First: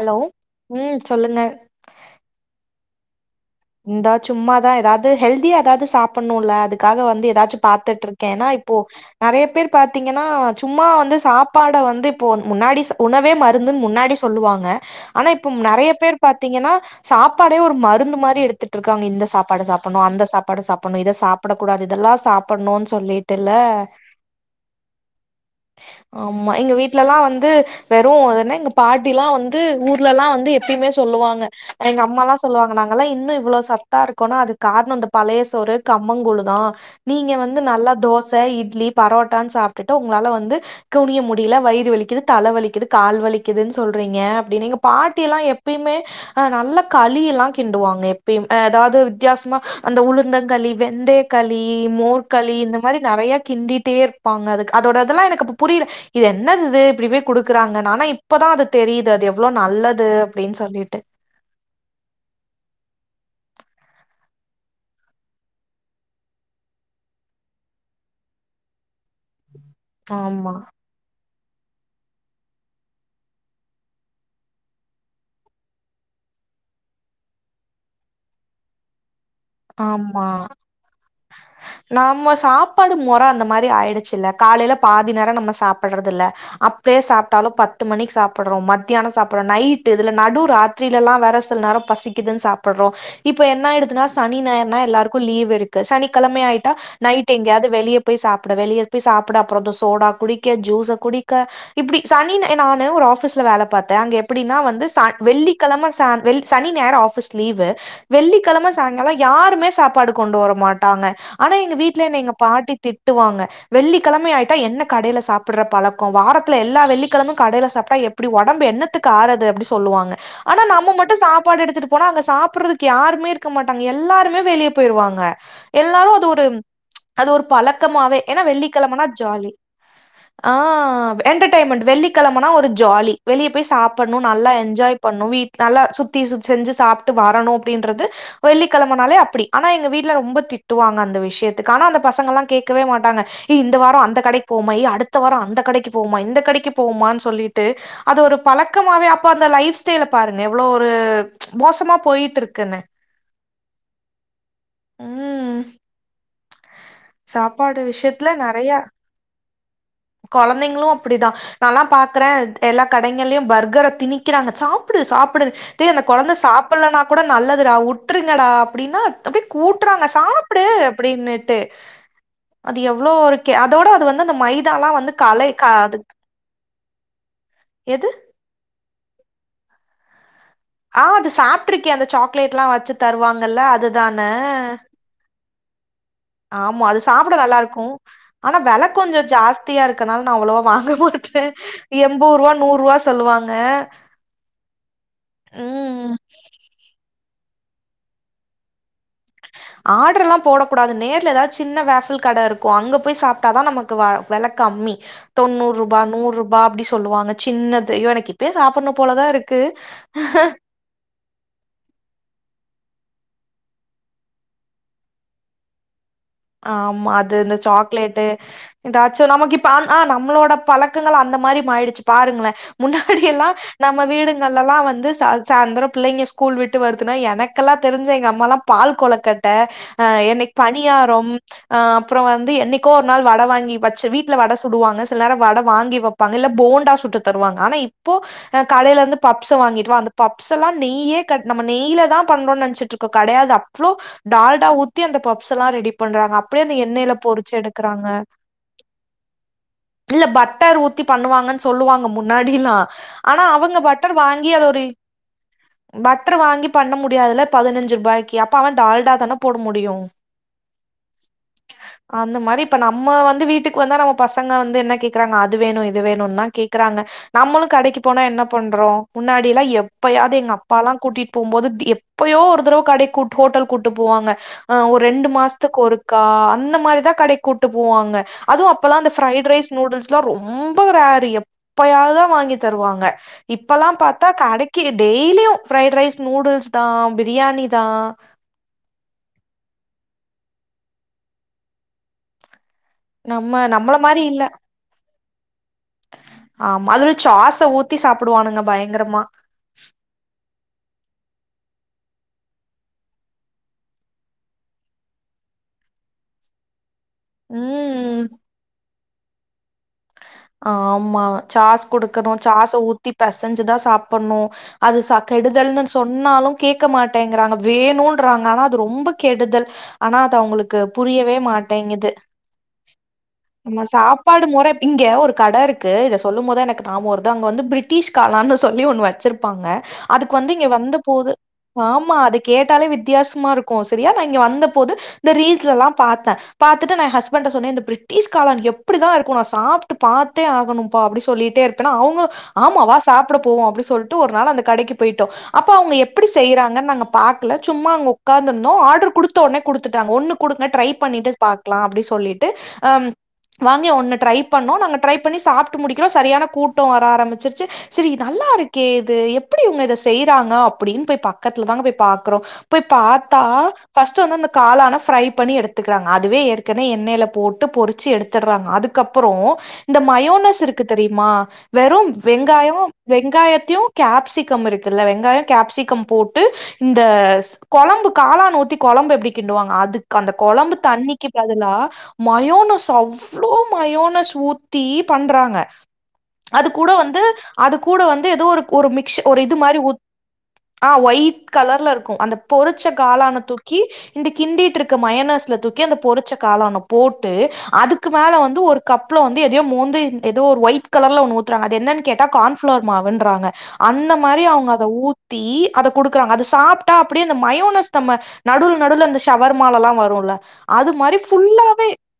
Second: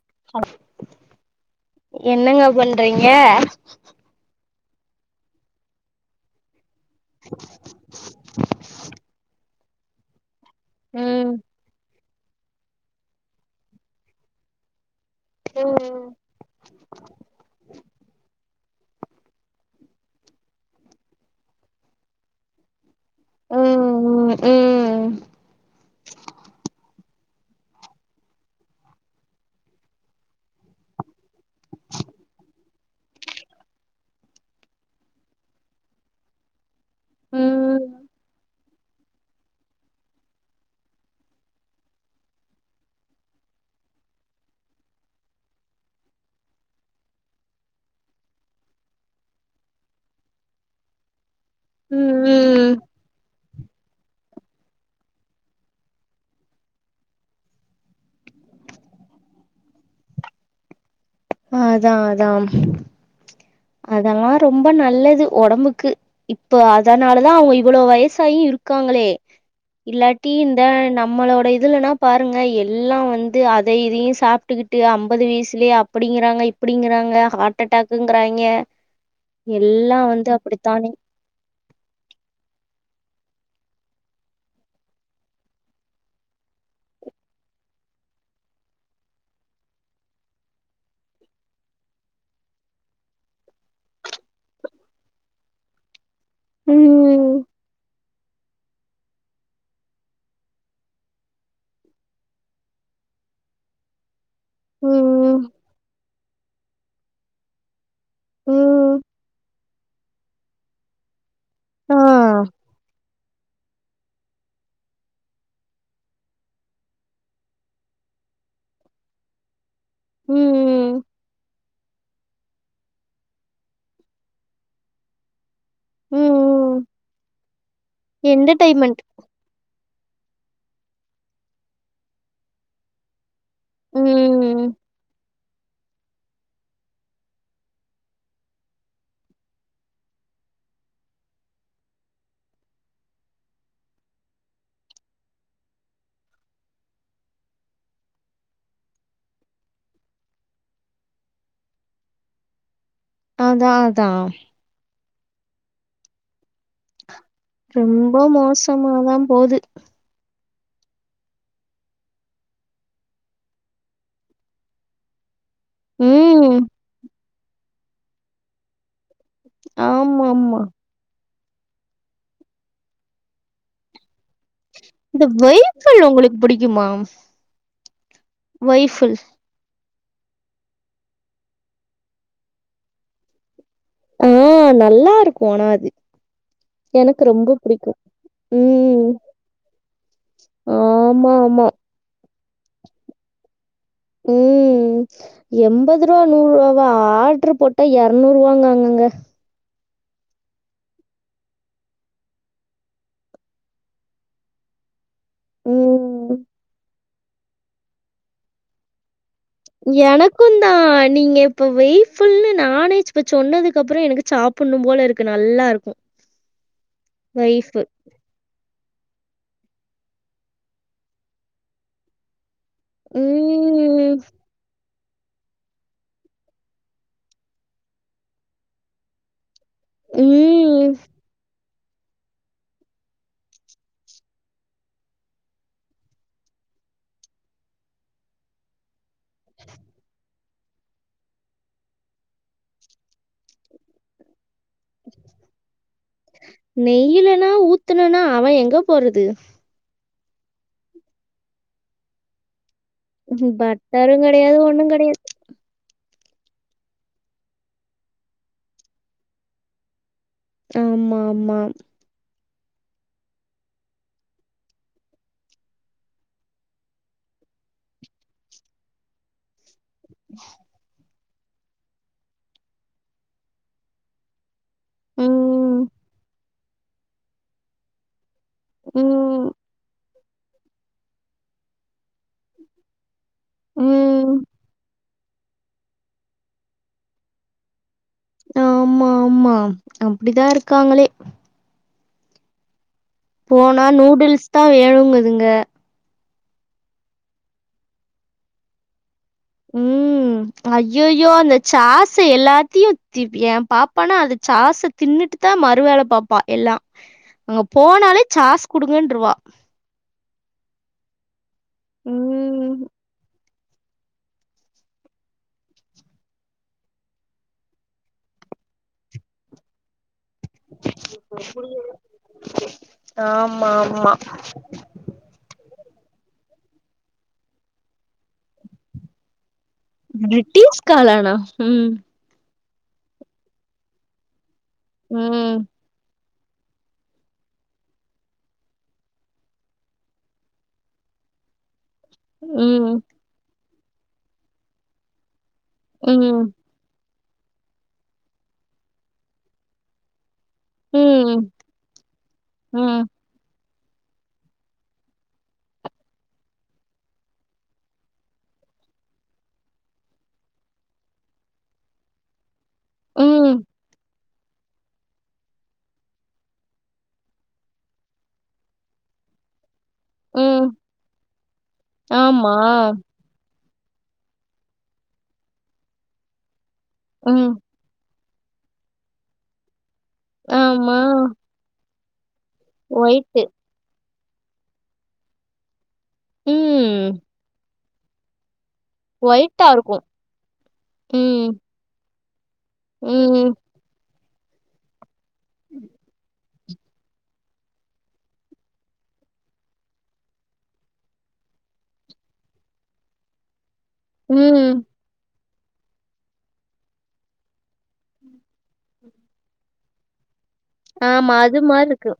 Hello ம் சொல்லுங்க என்னங்க பண்றீங்க இந்தா சும்மாதா எதாவ்து ஹெல்தியா எதாவது சாப்ட்ணுல அதுக் க்காக வந்து எதாச்சு பாத்துட்ருக்கே. ஏனா இப்போ நெறயா பேர் பாத்தீங்கனா சும்மா வந்து ம் சாப்பாட வந்து இப்போ முன்னாடி சா உணவே மருந்துன்னு முன்னாடி சொல்லுவாங்க ஆனா இப்ப நெறயா பேர் பாத்தீங்கனா சாப்பாடே ஒரு மருந்து மாரி எடு ட்டு இருக்காங்க இந்த சாப்பாட சாப்பட்ணு அந்த சாப்பாட சாப்பட்ணு இத சாப்ட கூடாது இதெல்லா சா பட்ணுன் சொல்லிட்டுல்ல ம் ம் ஆமா எங்க வீட் வீட்லல்லா வந்து வெறும் அதென்ன எங்க பாட்டிலா வந்து ஊர்லல்லா வந்து எப்பயுமே சொல்லுவாங்க எங்க அம்மாலா சொல்லுவாங்க நாங்கெல்லா இன்னு இவ்ளோ சத்தா இருக்கோனா அதுக்கு காரணொ அந்த பழயசோறு கம்மங்கூழு தா நீங்க வந்து ம் நல்லா தோச இட்லி பரோட்டான் சாப்ட்டுட்டு உங்களால வந்து குனிய முடில வயிறு வலிக்குது தலை வலிக்குது கால் வலிக்குதுன் சொல்றீங்க அப்டின்னு எங்க பாட்டிலா எப்பய்மே அ நல்லா களில்லா கிண்டுவாங்க எப் பயும். அதாவ்து வித்யாசமா அந்த உளுந்தங்களி வெந்தய களி மோர்களி ம் இந்த மாரி நறையா கிண்டீட்டே இர்ப்பாங்க அதுக் அதோடதெல்லா எனக்கு அப்ப புரிர இது என்னது இது இப்டிபே குடுக்குறாங்க ஆனா இப்பதா அது தெரியுது அது எவ்ளோ நல்லது அப்டின்னு சொல்லிட்டு ஆ அதா அதாம் அதெல்லா ரொம்ப நல்லது ஒடம்புக்கு இப்போ அதனாலதா அவுங்க இவ்ளோ வயசாயு இருக்காங்களே இல்லாட்டி ஆமா இந்த நம்மளோட இதுலெனா பாருங்க எல்லா வந்து அத இதயு சாப்டுக்கிட்டு அம்பது வியசுலயே அப்படிங்கிறாங்க இப் அப்டிங்றாங்க ஹார்ட் டாக்குங்கிறாங்க ஆம்மா [inaudible] நம்ம சாப்பாடு மொற அந்த மாரி ஆயிடுச்சுல்ல காலேல பாதி நேரோ நம்ம சாப்பட்றதில்ல அப்பே சாப்ட்டாலு பத்து மணிக்கு சாப்ட்றோ மத்தியானொ சாப்ட்றோ நைட்டு இதுல நடுராத் திரிலா வேற சில நேரோ பசிக்குதுன்னு சாப்ட்றோ இப்ப என்ன ஆயிடுதுனா சனி ஞாயிருனா எல்லாருக்கு லீவ் இருக்கு சனிக்கெழமை ஆய்ட்டா நைட் ம் எங்க்யாவ்து வெளிய பொய் சாப்ட வெளிய பொய் சாப்புடு அப்றோ இந்த சோடா குடிக்க ஜுஸ்ஸ குடிக்க இப்டி சனினு நானு ஒரு ஆஃப்ஸ்ல வேல பாத்தே அங்க எப் எப்டின்னா வந்து ச ம் வெள்ளிகெழம ச வெள் சனி ஞாயிரு ஆஃப்ஸ் லீவு. வெள்ளிகெழம ம் யாருமே சாப்பாடு கொண்டு வர மாட்டாங்க ஆன எங்க ஆ வீட்ல என்ன எங்க பாட்டி திட்டுவாங்க வெள்ளிக்கெழம ஆயிட்டா என்ன கடைல சாப்பட்ற பளக்கொ வாரத்துல எல்லா வெள்ளிக்கெழம கடைல சாப்டா எப் இப்டி ஒடம்பு என்னத்துக்கு ஆறது அப்டிஸ் சொல்லுவாங்க ஆனா நம்ம ம் மட்டு சாப்பாடு எடுத்துட்டு போனா அங்க சாப்பட்றதுக்கு யாருமே இரு க்க மாட்டாங்க எல்லாருமே வெளிய பொய்ருவாங்க எல்லாரும் ம், அது ஒரு ம். அது ஒரு பலக்கமாவே ஏனா என்டர்டெயின்மென்ட். வெள்ளிகெழமன்னா ஜாலி ஆ என்டெர்டெய்ன்மெண்ட் வெள்ளிகெழமன்னா ஒரு ஜாலி வெளிய பொய் சாப்பட்ணு நல்லா ம். என்ஜாய் பண்ணு வீ நல்லா சுத்தி சுத் செஞ்சு சாப்டு வரணு அப்டின்றது வெள்ளிகெழமனாலே அப்பிடி ஆனா எங்க வீட்ல ரொம்ப திட்டுவாங்க அந்த விஷயத்துக்கு ஆனா அந்த பசங்கல்லா கேக்கவே மாட்டாங்க. இ இந்த வாரோ அந்த கடக்கி போமா ஏ அடுத்த வாரோ அந்த கடக்கி போமா இந்த கடக்கி போமான்னு சொல்லிட்டு அது ஒரு பலக்கமாவே அப்ப அந்த லைஃப் ஸ்டைல பாருங்க எவ்ளோ ஒரு மோசமா போய்ட்டு இருக்குனு அதா அதா ம் சாப்பாடு ரொம்ப விஷயத்துல நறைய மோசமா தான் போது. கொழந்தைங்களு அப்படிதா நால்லா பாக்குறே எல்லா கடைகள்ளயு பர்கர திணிக்கிறாங்க சாப் ப்டு சாப்டு டேய் அந்த கொழந்த ம். சாப்பலனா கூட நல்லதுடா உட்ருங்கடா அப்டின்னா அப்டி கூட்டுறாங்க ஆமாமா. சாப்டு அப்டின்னுட்டு அது எவ்ளோ இருக்கெ அதோட அது வந்து அந்த மை இந்த வைஃபுல் உங்களுக்கு பிடிக்குமா எது வைஃபுல் ஆ அது சாப்பிட்ருக்கெ அந்த சாக்லேட்லா வச்சு தருவாங்கல்ல அதுதான ஆ நல்லா இருக்கு அனா அதி ஆமா அது சாப்ட நல்லா இருக்கு ஆனா வெல ம். கொஞ்ச ஜாஸ்தியா இருக்கனால நா அவ்லொவா வாங்க மாட்டே ஆமாமா. எம்போ ரூவா நூற் ரூவா சொல்லுவாங்க ம் ம் எம்பது ருவா நூற் ருவா ப்ப ஆட்ர் போட்டா எர்நூறுவாங்கங்கங்க ஆட்ர்லா போட கூடாது நேர்ல ஏதாவது சின்ன வேஃப்ல் கட இருக்கு அங்க போய் சாப்ட்டாதா நமக்கு வ வெல கம்மி தொண்ணூறு ரூபா, நூறு ம். ரூபா அப்டி சொல்லுவாங்க சின்னது, அய்யோ எனக்கு இப்பயே சாப்ட்னு போலதா இருக் எனக்குதா நீங்க இப்ப வெய் ஃபுல்னு நானே இப்ப சொன்னதுக்கு அப்பறோ எனக்கு சாப்புட்ணு போல இருக்கு நல்லா இருக்கு ஆமா அது இந்த சாக்லேட்டு எதாச்சு நமக்கு இப்ப அந் ஆ நம்மளோட பழக்கங்கள் அந்த மாரி மாறிடுச்சு பாருங்களே முன்னாடியெல்லா நம்ம ம், வீடுங்கள்லல்லா வந்து சா சாந்தர பிள்ளைங்க ஸ்கூல் விட்டு வருதுனா எனக்கல்லா தெரிஞ்சி எங்க அம்மால்லா பால் கொழுக்கட் ட அ என்னைக்கு ம். பணியாரம் அ அப்றோ வந்து என்னைக்கோ ஒரு நாள் வட வாங்கி வச்சு வீட்ல வட சுடுவாங்க சில நேர வட வாங்கி வப் ப்பாங்க இல்ல போண்டா சுட்டு தருவாங்க, ஆனா இப்போ அ கடையில இருந்து பப்ஸ் வாங்கிடுவா அந்த பப்ஸ் எல்லா நெயே க நம்ம நெய்லதா பண்றோனு நெனைச்ட்டு க்கு கடையாது அவ்ளோ டால்டா ஊத்தி அந்த பப்ஸ் எல்லா ரெடி ட்டாங்க அப்டியே அந்த எண்ணெயில நெய்யிலனா பொறிச்சு எடுக்றாங்க ஊத்துனனா அவன் எங்க போறது? இல்ல பட்டர் ஊத்தி பண்ணுவாங்கன்னு சொல்லுவாங்க முன்னாடில்லா ஆனா அவங்க பட்டர் பட்டரும் வாங்கி கிடையாது, அது ஒரு ஒண்ணும் கிடையாது. பட்டர் வாங்கி பண்ண முடியாதுல பதினஞ்சு ரூபாய்க்கு அப்ப அவ டால்டாதான போட முடியு ஆமா ஆமா அந்த மாரி இப்ப நம்ம வந்து வீட்டுக்கு வந்தா நம்ம பசங்க வந்து என்ன கேக்குறாங்க அது வேணு இது வேணுதா கேக்குறாங்க நம்மளு கடைக்கு போனா என்ன பண்றோ முன்னாடில்லா எப்பயாது எங்க அப்பால்லா கூட்டிட் போம்போது தி எப்போயோ ஒரு தடவ கட கூட் ஹோட்டல் கூட்டு போவாங்க, அ ஒரு ரெண்டு மாசத்துக்கு ம், ஒருக்கா அந்த மாரிதா கடைக் கூட்டு போவாங்க அதுவு அப்பல்லா அந்த ம், பிரைட் ரைஸ் நூடுல்ஸ்லா ரொம்ப ரேரு எப்பயாவதுதா வாங்கி தருவாங்க இப்பல்லா பாத்தா ம். கடைக்கி டெய்லியு ஃரைட் ரைஸ், நூடுல்ஸ்தா, பிரியாணிதா ஆமா ஆமா அப்டிதா இருக்காங்களே நம்ம போனா நம்மள மாரி இல்ல நூடுல்ஸ்தா வேணுங்குதுங்க ஆமா அதுவு சாஸ்ஸ ஊத்தி சாப்டுவானுங்க பயங்கரமா ம் ஐய்யயோ அந்த சாஸ்ஸ எல்லாத்தியு தி எ பாப்பானா அந்த சாஸ் தின்னுட்டுதா மறு வேல பாப்பா எல்லா அங்க போனாலே ம் சாஸ் குடுங்கன்ருவா ஆமா சாஸ் குடுக்கணு ம். சாஸ்ஸ ஊத்தி பெசஞ்சுதா சாப்பட்ணு அது ச கெடுதல்னு சொன்னாலு கேட்க மாட்டேங்கிறாங்க வேணும்ன்றாங்க ஆனா அது ரொம்ப கெடுதல் ஆனா அது அவங்களுக்கு புரியவே மாட்டேங்குது ஆமா, நம்ம ஆமா. சாப்பாடு மொற இங்கே ஒரு கட இருக்கு இது சொல்லும்போதா எனக்கு ஞாபோ வருது அங்க வந்து பிரிட்டிஷ் காலான்னு சொல்லி ஒண்ணு வச்சிருப்பாங்க அதுக்கு வந்து இங்க பிரிட்டிஷ் வந்த போது காளானா? ம். ஆமா கேட்டாலே வித்தியாசமா இருக்கு சரியா, நா இங்க வந்தபோது இந்த ம். ரீல்ஸ்லல்லா பாத்த பாத்துட்டு நா எ ஹஸ்பண்ட்ட சொன்னே இந்த பிரி ட்டிஷ் காலான் எப்படிதா இருக்கு, நா சாப்ட்டு பாத்தே ஆகணும்ப்பா அப்டி சொல்லிட்டே அப்பனா அவங்களு ஆமா வா ம். சாப்ட போவோ அப்டின்னு சொல்லிட்டு ஒரு நாள் அந்த கடைக்கு போயிட்டோ அப்போ அவங்க எப்டி ம். செய்யறாங்கன்னு நாங்க பாக்கல, சும்மா அங்க ஒக்காந்துருந்தோ ஆர்டர் குடுத்த ஒடனே குடுத்துட்டாங்க ஒன்னு குடுங்க ட்ரை பண்ணிட்டு ம். பாக்கலா அப்டின்னு சொல்லிட்டு அம் ம். வாங்கி ஒன்னு ட்ரை பண்ணோ நாங்க ட்ரை பண்ணி சாப்ட்டு முடிக்கிறோ சரியான கூட்டம் வர ஆரம்பிச்சிருச்சு சேரி நல்லா இருக்கே இது எப்டி இவங்க இத செய்யறாங்க அப்டின்னு போய் பக்கத்துலதாங்க போய் பாக்குறோ போய் பாத்தா ம். ஃபஸ்ட் வந்து அந்த காளான ப்ரை பண்ணி எடுத்துக்கிறாங்க அதுவே ஏற்கனவே எண்ணெயில போட் ட்ட பொறிச்சு எடுத்துட்றாங்க அதுக்கப்றோ இந்த மயோனஸ் ம். இருக்கு தெரிமா வெறு ஆமா. வெங்காயோ வெங்காயத்தியு கேப்சிகம் இருக்குல்ல வெங்காயோ கேப்சிகம் போட்டு இந்த ம். கொழம்பு காளான் ஊத்தி கொழம்பு எப்டி கிண்டுவாங்க அதுக் அந்த கொழம்பு ஆமா. தண்ணிக்கி பதிலா மயோனஸ் ஒயிட்டு. அவ்ளோ மயோனஸ் ஊத்தி பண்றாங்க அது கூட ம். வந்து அது கூட வந்து எதோரு ஒரு மிக்ஸ் ஒரு இது ஒயிட்டா மாரி ஊ இருக்கும். ஆ ஒயிட் ம். கலர்லருக்கு அந்த பொறிச்ச காளான ம். தூக்கி இந்த கிண்டிட்ருக்க மயனஸ்ல தூக்கி அந்த பொறிச்ச காளான போட்டு அதுக்கு மேல வந்து ஒரு கப்ல வந்து எதயோ மோந்து எதோ ஒரு ஒயிட் கலர்ல ஒண்ணு ஊத்துறாங்க அது என்னன் கேட்டா கான் ஃப்ளார் மாவுன்றங்க அந்த மாரி அவுங்க ம். அத ஊ த்தி அத குடுக்குறாங்க அத சாப்ட்டா அப்டியே அந்த மயோனஸ் நம்ம நடுவுல நடுவுல அந்த ஷவர் மாலலா வருல அது மாரி ஆமா. அது ஃபுல்லா மாரி இருக்கு.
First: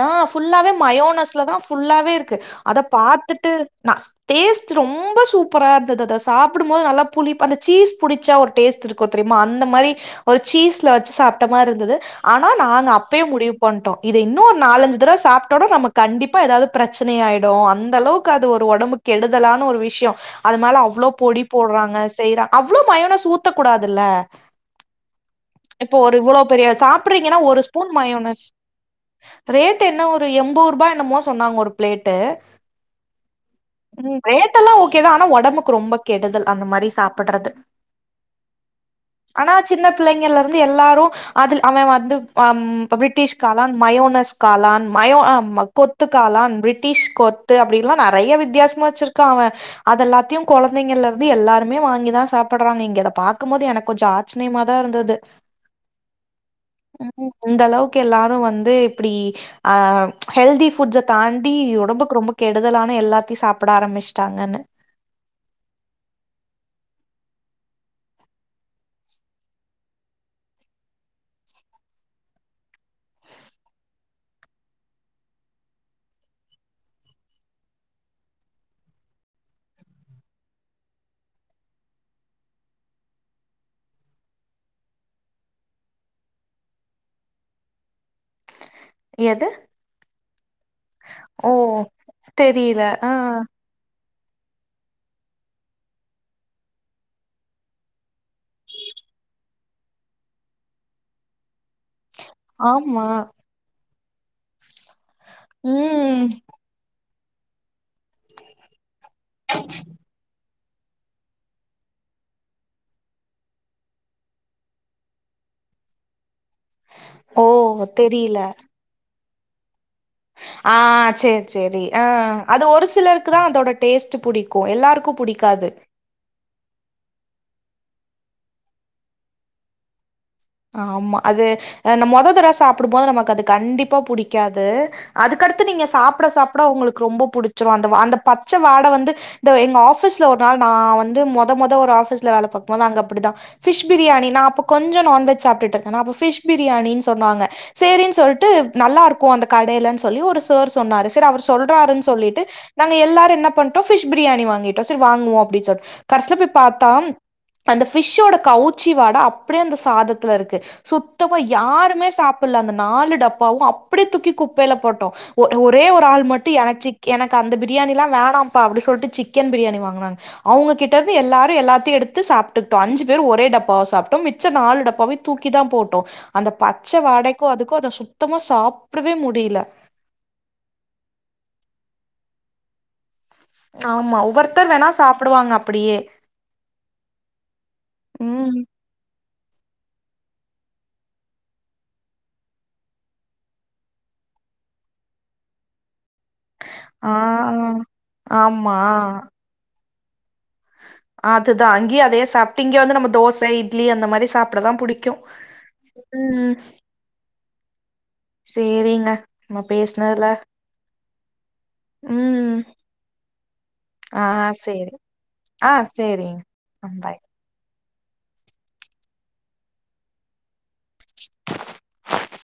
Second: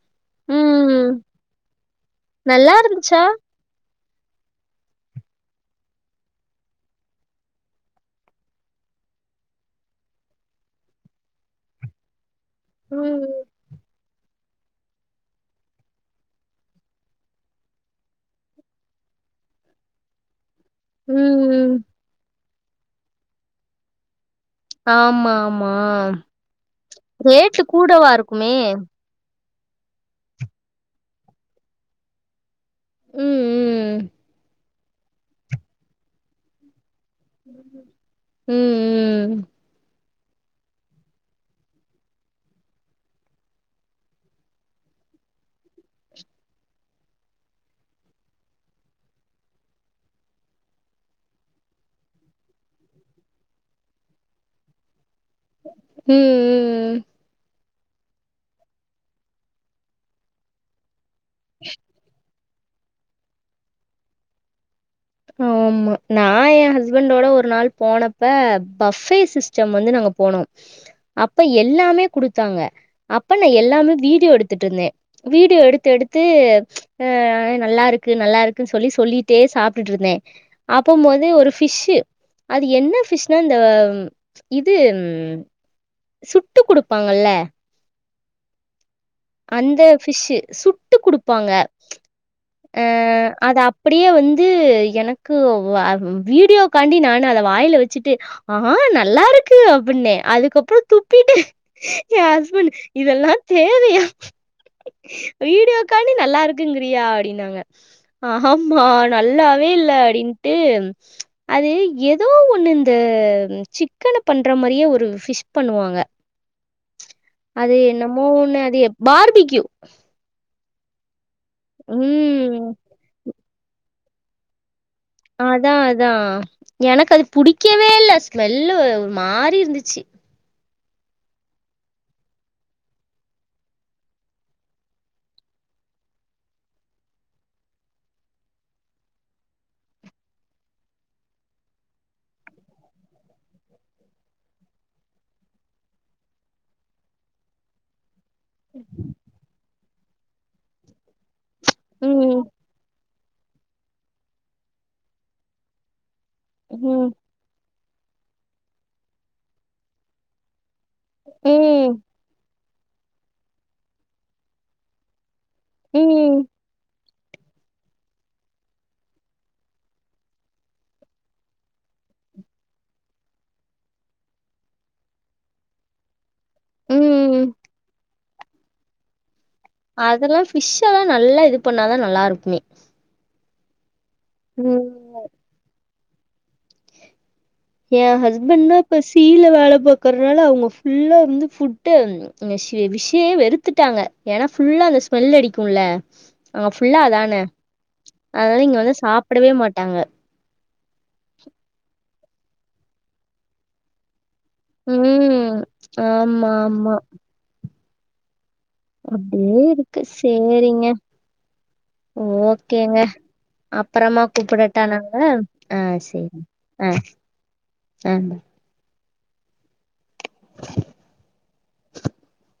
ஆ ஃபுல்லாவே ம். மயோனஸ்லதா ஃபுல்லாவே இருக்கு நல்லா அத இருந்துச்சா? பாத்துட் டு நா டேஸ்ட்டு ரொம்ப சூப்பரா இருந்தது அத சாப்டும்போது நல்லா புளிப் அந்த சீஸ் புடிச்சா ஒரு டேஸ்ட்ரு க்கு தெரிமா அந்த மாரி ஒரு சீஸ்ல வச்சு சாப்ட்ட மார்ருந்தது ஆனா நானு அப்பயே ம். முடிவு பண்ட்டோ இத இன்னு ஒரு நாலஞ்சு தடவ சாப்ட்டோனா நமக் கண்டிப்பா எதாது பிரச்சனயாயிடு அந்தளவுக்கு அது ஒரு ஒடம்பு கெடுதலான ஒரு விஷ்யோ அதுமேல அவ் அவ்ளோ பொடி ம். போட்றாங்க செய்றா அவ்ளோ மயோனஸ் ஊத்தக் கூடாதுல்ல ஆமா, ஆமா. இப்போ ஒரு இவ்ளோ பெரிய சாப்புறீங்கன்னா ஒரு ரேட்டு ஸ்பூன் கூடவா மயோனஸ் இருக்குமே! ரேட்டென்ன ஒரு எம்போரூபா என்னமோ சொன்னாங்க ஒரு பிளேட்டு ம் ரேட்டெல்லா ஓகேதா ஆனா ஒடம்புக்கு ரொம்ப கெடுதல் அந்த மாரி சாப் ம் ம் ஆனா சின்ன பிள்ளைங்கலருந்து எல்லாரு அதுல் அவேன் வந்து அம் ப்ப பிரிட்டிஷ் காளான் மயோனஸ் காளான் மயோ ஆ கொத்து காளான் பிரிட்டிஷ் கொ த்து அப்டின்ல்லா நறையா வித்யாசமா வச்சிருக்கா அவேன் அது எல்லாத்தையு கொழந்தைங்கலருந்து எல்லாருமே வாங்கி தா சாப்புட்றாங்க இங்க அத பாக்கும்போது எனக்கு கொஞ்சோ ஆ ச்சினைமாதாருந்தது ம் ம் இந்தளவுக்கு எல்லாரு வந்து இப்டி ஆ ஹெல்தி ஃபுட்ஸ தான்டி ஒடம்புக்கு ரொம்ப கெடுதலான எல்லாத்தியு சாப்ட ஆரம்பிச்ட்டாங்கன்னு ஆமா நா எ ஹஸ்பண்டோட ஒரு நாள் போனப்ப பஃபே சிஸ் ச்சம் வந்து நாங்க போனோ அப்ப எல்லாமே குடுத்தாங்க அப்ப நா எல்லாமே வீடியோ எடுத்துட்ருந்தே வீடியோ எடுத்து எடுத்து ஆ நல்லாருக்கு நல்லாருக்குன் சொல்லி சொல்லிட்டே சாப் ட்டுட்ருந்தே அப்ப மொதயே ஒரு ஃபிஷ்ஷு அது என்ன ஃபிஷ்னா இந்த இது சுட்டு குடுப்பாங்கல எது அந்த ஃபிஷ்ஷு சுட்டு குடுப்பாங்க ஓ ஆ அத அ ப்டியே வந்து எனக்கு வா வீடியோகான்டி நானு அத வாய்ல வச்சுட்டு ஆ நல்லாருக்கு அப்பின்னே அதுக்கப்றோ துப்பிட்டே எ ஹஸ்பண்ட் ஆமா இதெல்லா தேவயா வீடியோக்கான்டி ம் நல்லா இருக்குங்கிறியா அப்டின்னாங்க ஆமா நல்லாவே இல்ல அப்டின்ட்டு அது எதோ ஒண்ணு இந்த சிக்கன பண்ற மாரியே ஒரு ஃபிஷ் பண்ணுவாங்க ஓ அது என்னமோ தெரியல ஒன்னு அது பார்பிகியூ ஆ சேரி சேரி ஆ ம் அது ஒரு சிலருக்கு தா அதோட டேஸ்ட் புடிக்கு எல்லாருக்கு புடிக்காது அதா அதா எனக்கு அது புடிக்கவே இல்ல ஸ்மெல்லு ஒரு மாரி இருந்துச்சு ஆமா அது மொத தர சாப்பிடும்போது நமக்கு அது கண்டிப்பா புடிக்காது அதுக்கடுத்து நீங்க சாப்ட சாப்ட உங்களுக்கு ரொம்ப புடிச்சுரு அந்த அந்த பச்ச வாட வந்து இந்த எங்க ஆபீஸ்ல ஒரு நாள் நா வந்து மொத மொத ஒரு ஆபீஸ்ல வேல பாக்கும் போது அங்க அப்டிதா ஃபிஷ் பிரியாணி நா அப்ப கொஞ்ச நான்வெஜ் சாப்ட்டு இருக்கனா அப்ப ஃபிஷ் பிரியாணின் சொன்னாங்க சேரின் சொல் ட்டு நல்லா இருக்கு அந்த கடையில சொல்லி ஒரு சார் சொன்னாரு சார் அவர் சொ சொல்றாருன் ம் சொல்லிட்டு நாங்க எல்லாரு என்ன பண்ண ஃபிஷ் பிரியாணி வாங்கிட்டோ சேரி வாங்குவோ அப்பின் சொல்லி கடசில போய் பாத்தா ம் அந்த ஃபிஷ்ஷோட கவுச்சி வாட அப்டியே அந்த சாதத்துல இருக்கு சுத்தமா ம் யாருமே சாப்பல்ல அந்த நாலு டப்பாவு அப்டே தூக்கி குப்பையில போட்டோ ஒ ஒரே ஒரு ஆள் ம் மட்டு எனக்கு சிக் எனக்கு அந்த பிரியாணிலா வேணாம்ப்பா அப்டி சொல்ட்டு சிக்கன் பிரியாணி வாங்குனாங்க அவுங்க கிட்ட இருந்து எல்லாரு எல்லாத்தையு எடுத்து சாப்டுட்டோ அஞ்சு பேர் ஒரே டப்பாவ சாப்ட்டோ மிச்ச நாலு டப்பாவ தூக்கி தா போட்டோ அந்த பச்ச வாடைக்கு ம் அதுக்கு அத சுத்தமா சாப்டவே முடில அதெல்லா ஃபிஷ் எல்லாம் நல்லா இது பண்ணாதா நல்லா இருக்குமே ஆமா ஒவ்வொருத்தர் ம் வேணா சாப்டுவாங்க அப்டியே என் ம் ஹஸ்பண்ட்னா இப்ப சீல வேல பாக்றனால அவங்க ஃபுல்லா வந்து ஃபுட்டு அந்த ஃபிஷ்ஷே வெறுத்துட்டாங்க ஏன்னா ஃபுல்லா அந்த ஸ்மெல் அடிக்குல அங்க ஃபுல்லா ஆ அதான அதனால இங்க வந்து ஆமா சாப்டவே மாட்டாங்க அதுதா அங்கயே அதே சாப்ட்டு இங்க வந்து நம்ம தோச இ்ட்லி அந்த மாரி சாப் அப்டிதா புடிக்கு ம் ஆமா ஆமா சேரிங்க அப்டியே நம்ம இருக்கு பேசுனதுல சேரிங்க ம் ஓகேங்க அப்பறமா ஆ கூப்படட்ட சேரி நானு ஆ சேரி சேரிங்க ஆ ம் பாய் ஆ